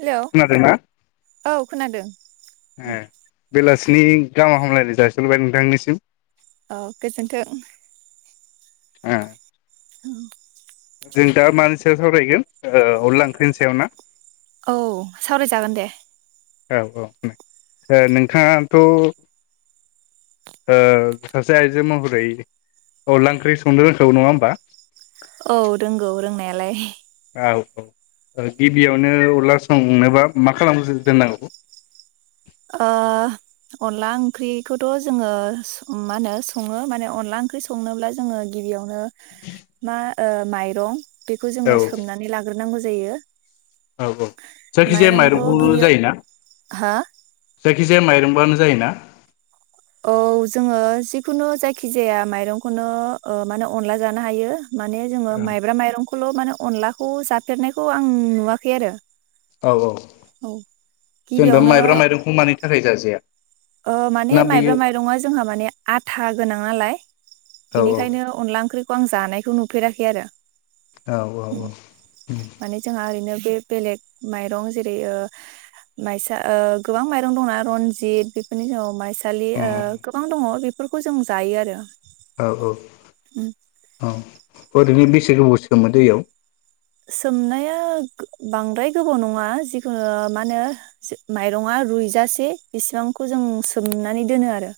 Hello खोनादोंना औ खोनादों। ए बेलासिनि गाहाम हामलायनाय जासिहरबाय नोंथांनिसिम। औ गोजोनथों। ओ औ जों दा मानि सायाव सावरायगोन ओ अनला ओंख्रिनि सायाव ना? औ सावरायजागोन दे। औ औ ओ नोंथाङाथ' ओ सासे आइजो महरै अनला ओंख्रि संनो रोंखागौ नङा ओमबा? लाय औ औ ओ गिबियावनो अनला संनोबा मा खालामग्रोनांगौ? ओ, अनला ओंख्रिखौथ' जोङो मा होनो सङो माने अनला ओंख्रि संनोब्ला जोङो गिबियावनो मा ओ माइरं बेखौ जोङो औ सोमनानै लाग्रोनांगौ जायो औ औ जायखिजाया माइरंखौ जायोना? हा जा यखिजाया माइरंबानो जायोना? औ जोङो जिखुनु जायखि जाया माइरंखोनो ओ मा होनो अनला जानो हायो। माने जोङो माइब्रा माइरं खौल' मानो अनलाखौ जाफेरनायखौ आं नुवाखै आरो। औ औ औ जेनबा गिबियावनो माइब्रा माइरंखौ मानि थाखाय जाजाया? ओ माने ना माइब्रा बेयो माइरंआ जोंहा माने आथा गोनां नालाय औ बिनिखायनो अनला ओंख्रि खौ आं जानायखौ नुफेराखै आरो। औ उम औ औ माने जोंहा ओरैनो होम। बे बेलेग माइरं जेरै ओ माइसा ओ गोबां माइरं दंना रनजित बे फोरनि औ माय सालि औ ओ गोबां दङ बेफोरखौ जों जायो आरो। औ औ उम औ ओरैनो बेसे गोबाव सोमो दैयाव? सोमनाया बांद्राय गोबाव नङा, जिखुनु मा होनो माइरङा रुइजासे बेसिबांखौ जों सोमनानै दोनो आरो।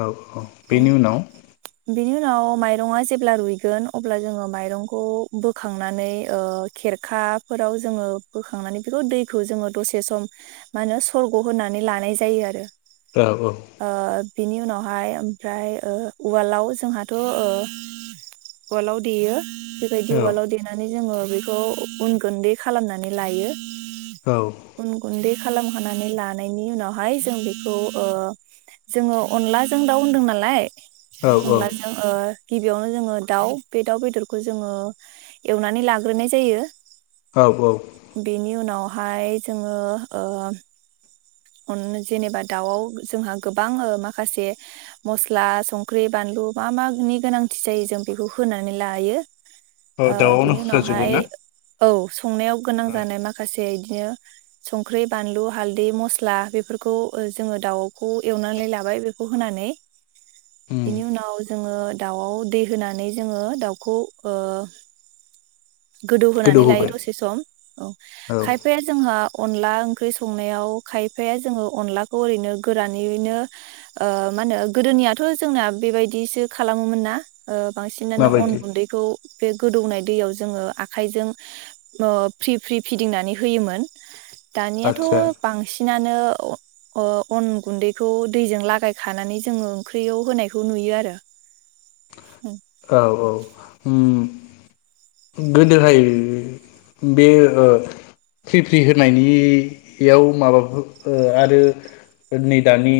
औ। ओ औ बेनि उनाव? बिनि उनाव माइरंआ जेब्ला रुइगोन अब्ला जोङो माइरंखौ बोखांनानै खेरखाफोराव जोङो बोखांनानै बेखौ दैखौ जोङो दसे सम मा होनो सरग' होनानै लानाय जायो आरो। औ औ। ओ बिनि उनावहाय ओमफ्राय ओ उवालाव जोंहाथ' उवालाव देयो। बेबायदि औ उवालाव देनानै जोङो बेखौ अन गुन्दै खालामनानै लायो। औ अन गुन्दै खालाम‌ खानानै लानायनि उनावहाय जों बेखौ ओ जोङो अनलाजों दाउ होनदों नालाय लाय औ अनलाजों ओ गिबियावनो जोङो दाउ बे दाउ बेदरखौ जोङो एवनानै लाग्रोनाय जायो। औ औ बेनि उनाव बेवहाय जोङो ओ अन जेनेबा दाउआव जोंहा गोबां माखासे मस्ला संख्रि बानलु मा मानि गोनांथि जायो जों बेखौ होनानै लायो। औ ओ दाउआवनो बिनि होखा उनावहाय जोबो ना? औ। संनायाव गोनां औ जानाय माखासे इदिनो संख्रि, बानलु, हालदै, मसला मस्ला बेफोरखौ ओ जोङो दाउखौ एवनानै लाबाय बेखौ होनानै उम बेनि उनाव जोङो दाउआव दै होनानै जोङो दाउखौ ओ गोदौ गोदौहोनानै लायो होबाय दसे सम औ। औ खायफाया जोंहा अनला ओंख्रि संनायाव खायफाया जोङो अनलाखौ ओरैनो गोरानैनो ओ मा होनो गोदोनियाथ' जोंना बेबायदिसो खालामोमोन ना। ओ बांसिनानो अन माबायदि गुन्दैखौ बे गोदौनाय दैयाव जों जोङो आखाइजों ओ फ्रि फ्रि फिदिंनानै होयोमोन। दानियाथ' आदसा बांसिन सिनानो ओ अन गुन्दैखौ दैजों लागायखानानै जोङो ओंख्रियाव होनायखौ नुयो आरो। औ औ उम गोदोहाय बे ओ फ्रि फ्रि होनायनियाव माबाफोर ओ आरो नै दानि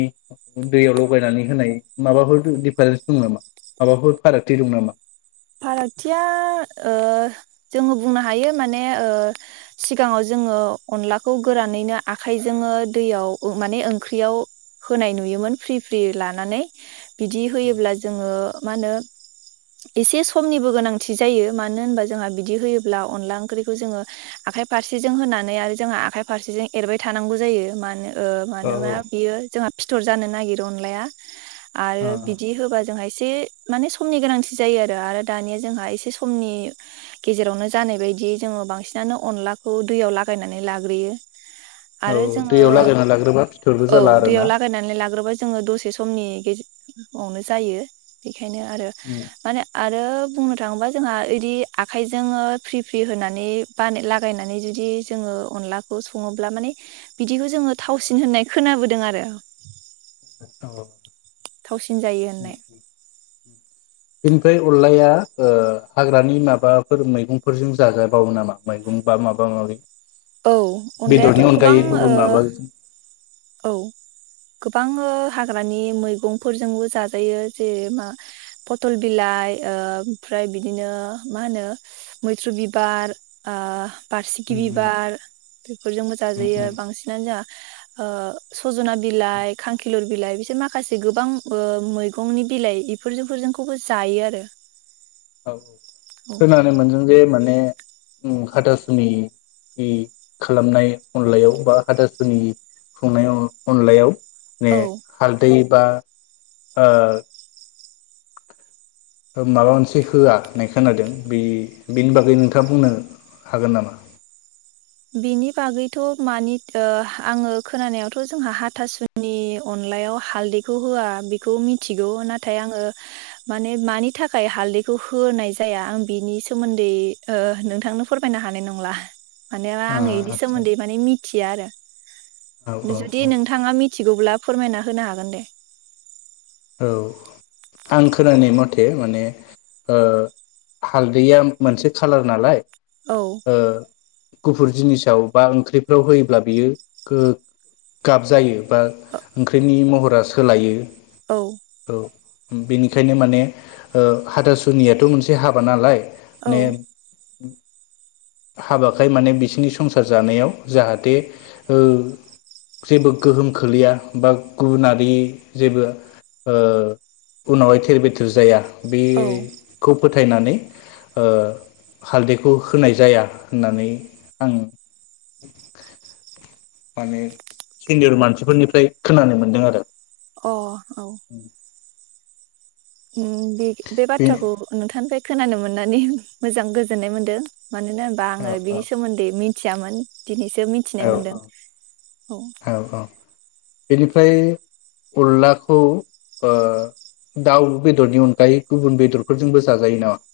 दैयाव लगायनानै होनाय माबाफोर दिफारेन्सफोर दं नामा? माबाफोर फारागथि दं नामा? फारागथिया ओ जोङो बुंनो हायो माने ओ सिगाङाव जोङो अनलाखौ गोरानैनो आखाइजोंनो दैयाव माने ओंख्रियाव होनाय नुयोमोन फ्रि फ्रि लानानै। बिदि होयोब्ला जोङो मा होनो‌ एसे समनिबो गोनांथि जायो मानो होनबा जोंहा बिदि होयोब्ला अनला ओंख्रिखौ जोङो आखाइ फारसेजों होनानै आरो जोंहा आखाइ फारसेजों एरबाय थानांगौ जायो मानो ओ औ मानोबा बियो जोंहा फिथर जानो नागिरो अनलाया औ आरो बिदि होबा जोंहा एसे माने समनि गोनांथि जायो आरो आरो दानिया जोंहा एसे समनि गेजेरावनो जानाय बायदि जोङो बांसिनानो अनलाखौ दैयाव लागायनानै लाग्रोयो। औ आरो जोङो दैयाव लागायना लाग्रोबा फिथरबो औ जाला दैयाव आरोना लागायनानै लाग्रोबा जोङो दसे समनि गेजेवनो जायो बेखायनो आरो आरो बुंनो थाङोबा जोंहा इदि आखाइजोङो फ्रि फ्रि होनानै बान लागायनानै जुदि जोङो अनलाखौ सङोब्ला माने बिदिखौ जोङो थावसिन होननाय खोनाबोदों आरो। औ थावसिन जायो होननाय बे अनलाया ओ हाग्रानि माबाफोर मैगंफोरजों जाजाबावो नामा मैगं बा माबा माबि? औ अनलायाथ' बेदरनि गोबां अनगायै ओ गुबुन माबा औ गोब बां हाग्रानि मैगंफोरजोंबो जाजायो जे मा पथल बिलाइ ओमफ्राय बिदिनो मा होनो मैथ्रु बिबार ओ बारसिखि बिब बार बेफोरजोंबो जाजायो बांसिनानो जोहा ओ सजना बिलाइ खांखिलुर बिलाइ बिसोर माखासे गोबां ओ मैगंनि बिलाइ इफोरजोंफोरखौबो जायो आरो। औ‌ औ औ खोनानो मोनदों जे माने ओम हाथासुनि नि खालामनाय अनलायाव बा हाथासुनि खुंनाय अन अनलायाव ने औ हालदै बा ओ ओ माबा मोनसे होआ होननाय खोनादों बे बेनि बागै नोंथाङा बुंनो हागोन नामा? बेनि बागैथ' मानि ओ आङो खोनानायावथ' जोंहा हाथासुनि अनलायाव हालदैखौ होआ बेखौ मिथिगौ नाथाय आङो माने मानि थाखाय हालदैखौ होनाय जाया आं बिनि सोमोन्दै नोंथांनो ओ फोरमायनो हानाय नंला। माने ना ओ आं बेनि आदसा सोमोन्दै माने मिथ थिया औ आरो औ जुदि औ नोंथाङा मिथिगौब्ला फोरमायना होनो हागोन दे। औ आं खोनानाय मथे माने ओ हालदैया मोनसे खालार नालाय औ ओ गुफुर जिनिसाव बा ओंख्रिफ्राव होयोब्ला बियो गो गाब जायो बा ओंख्रिनि महरा सोलायो। औ ओम बेनिखायनो माने ओ हाथासुनियाथ' मोनसे हाबा नालाय औ नेम हाबाखाय माने बिसिनि संसार जानायाव जाहाथे ओ जेबो गोहोम खोलैया बा गुबुनारि जेबो ओ उनावहाय थेर बेथेर जाया बे औ खुब फोथायनानै ओ हालदैखौ होनाय जाया होननानै आं माने सिनियर मानसिफोरनिफ्राय खोनानो मोनदों आरो। अ औ अम बे-बे बे बाथ्राखौ नोंथांनिफ्राय खोनानो मोननानै मोजां गोजोननाय मोन्दों। मानोना होनबा औ आंङो बिनि सोमोन्दै मि थियामोन दिनैसो मिथिनाय मोनदों औ औ बेनिफ्राय अनलाखौ ओ दाउ बेदरनि अनगायै गुबुन बेदरफोरजोंबो जाजायो नामा।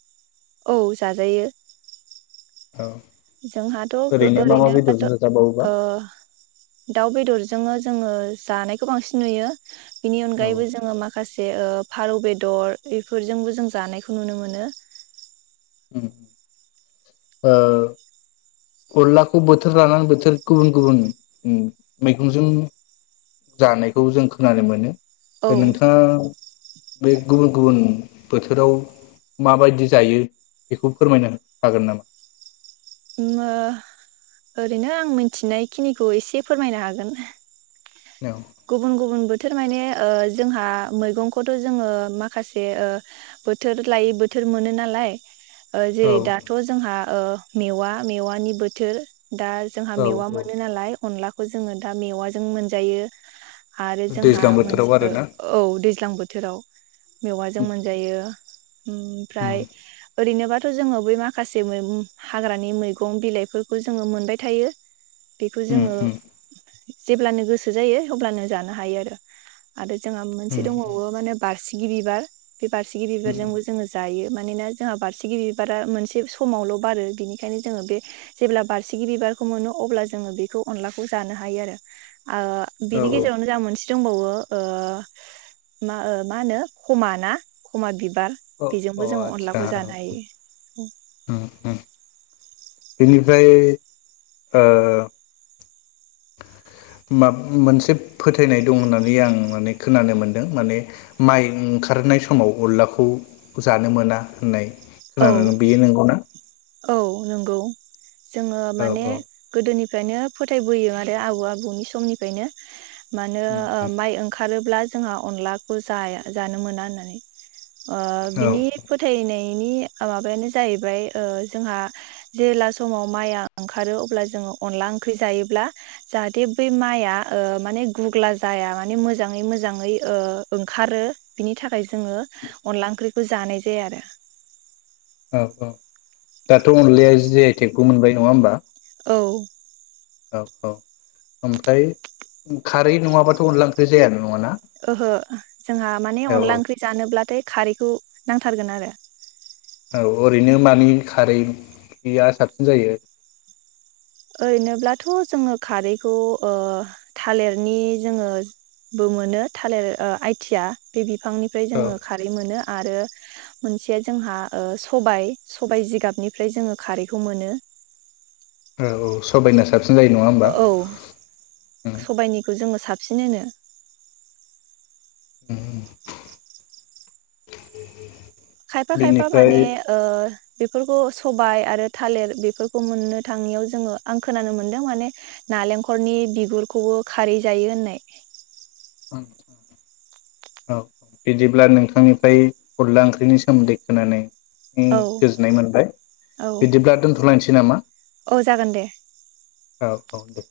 औ जाजायो। औ जोंहाथ गो ओरैनो मा मा ओरैनोबाथ बेदरजों जाजाबावोबा ओ दाउ बेदरजोंनो जोंङो जानायखौ बांसिन नुयो। बिनि औ अनगायैबो जोंङो माखासे ओ फारौ बेदर बेफोरजोंबो जों जानायखौ नुनो मोनो। उम ओ अनलाखौ बोथोर लानानै बोथोर गुबुन-गुबुन मैगंजों जानायखौ जों खोनानो मोनो। औ नोंथाङा बे गुबुन-गुबुन बोथोराव माबायदि जायो बेखौ फोरमायनो हागोन नामा अम ओरैनो आं मिथिनाय खिनिखौ एसे फोरमायनो हागोन। गुबुन-गुबुन बो थोर माने ओ जोंहा मैगंखौथ' जोंङो माखासे ओ बोथोर लायै बोथोर मोनो नालाय ओ जेरै औ दाथ' जोंहा ओ मेवा-मेवानि बोथोर दा जोंहा औ मेवा मोनो औ नालाय अनला बेखौ जोंङो दा मेवाजों मोनजायो। [inaudible] आरो जोंहा दैज्लां मोनसे बोथोराव ओ आरोना औ दैज्लां बो बोथोराव मेवाजों उम मोनजायो ओमफ्राय ओरैनोबाथ' जोङो बै माखासे मैगं हाग्रानि मैगं बिलाइफोरखौ जोङो मोनबाय थायो बेखौ उम जोङो उम जेब्लानो गोसो जायो अब्लानो जानो हायो आरो आरो जोंहा मोनसे उम दंबावो माने बारसि गि बिबार बे बारसिगि उम बिबारजोंबो जोङो जायो मानोना जोंहा बारसिगि बिबारा मोनसे समावल' बारो बिनिखायनो जोङो बे जेब्ला बारसिगि बिबारखौ मोनो अब्ला जोङो बेखौ अनलाखौ जानो हायो आरो ओ औ बिनि औ गेजेरावनो जा मोनसे दंबावो ओ मा मा होनो खमा ना खमा बि बार अ बेजोंबो अ जो आदसा अनलाखौ जानो हायो उम उम बेनिफ्राय ओ मोनसे फोथायनाय दं होननानै आं माने खोनानो मोनदों माने माइ ओंखारनाय समाव अनलाखौ जानो मोना होननाय औ खोनानो बेयो नंगौना औ नंगौ जोङो औ माने औ गोदोनि बेखायनो फोथायबोयो आरो आबौ आबौनि समनिफ्रायनो मानो उम ओ माइ ओंखार खारोब्ला जोंहा अनलाखौ जाया जानो मोना होननानै ओ औ बिनि फोथायनाय नि माबायानो जाहैबाय ओ जोंहा जेब्ला समाव माइआ ओंखारो अब्ला जोङो अनला ओंख्रि जायोब्ला जाहाथे बै माइआ ओ माने गुगब्ला जाया माने मोजाङै मोजाङै ओ ओंखारो बिनि थाखाय जोङो अनला ओंख्रिखौ जानाय जाया आरो औ दाथ अनलाया जि आइ टेक बो मोनबाय नङा होमबा औ औ औ ओमफ्राय खारै नङाबाथ अनला ओंख्रि जाय ना ओहो जोंहा माने औ अनला ओंख्रि जानोब्लाथाय खारैखौ नांथारगोन आरो औ ओरैनो मानि खारैया साबसिन जायो ओरैनोब्लाथ जोङो खारैखौ ओ थालिरनि जोङो बो मोनो थालिर आइथिया बे बिफांनिफ्राय औ जोङो खारै मोनो आरो मोनसेया जोंहा सबायाइ सबायाइ जिगाबनिफ्राय जोङो खारैखौ मोनो औ ओ सबायना साबसिन जायो नङा होमबा औ सबायनिखौ जोङो सा साबसिनो। [inaudible] खायफा खायबा बेनिफ्राय माने ओ। बेफोरखौ सबाय आरो थालिर बेफोरखौ मोननो थांनायाव जोङो आं खोनानो मोनदों माने नालेंखलनि बिगुरखौबो खारै जायो होननाय। औ बिदिब्ला नोंथांनिफ्राय अनला ओंख्रिनि सोमोन्दै खोनानाय। औ गोजोननाय मोनबाय औ बिदिब्ला दोन्थलायनोसै। सै नामा। औ जागोन दे। औ औ दे।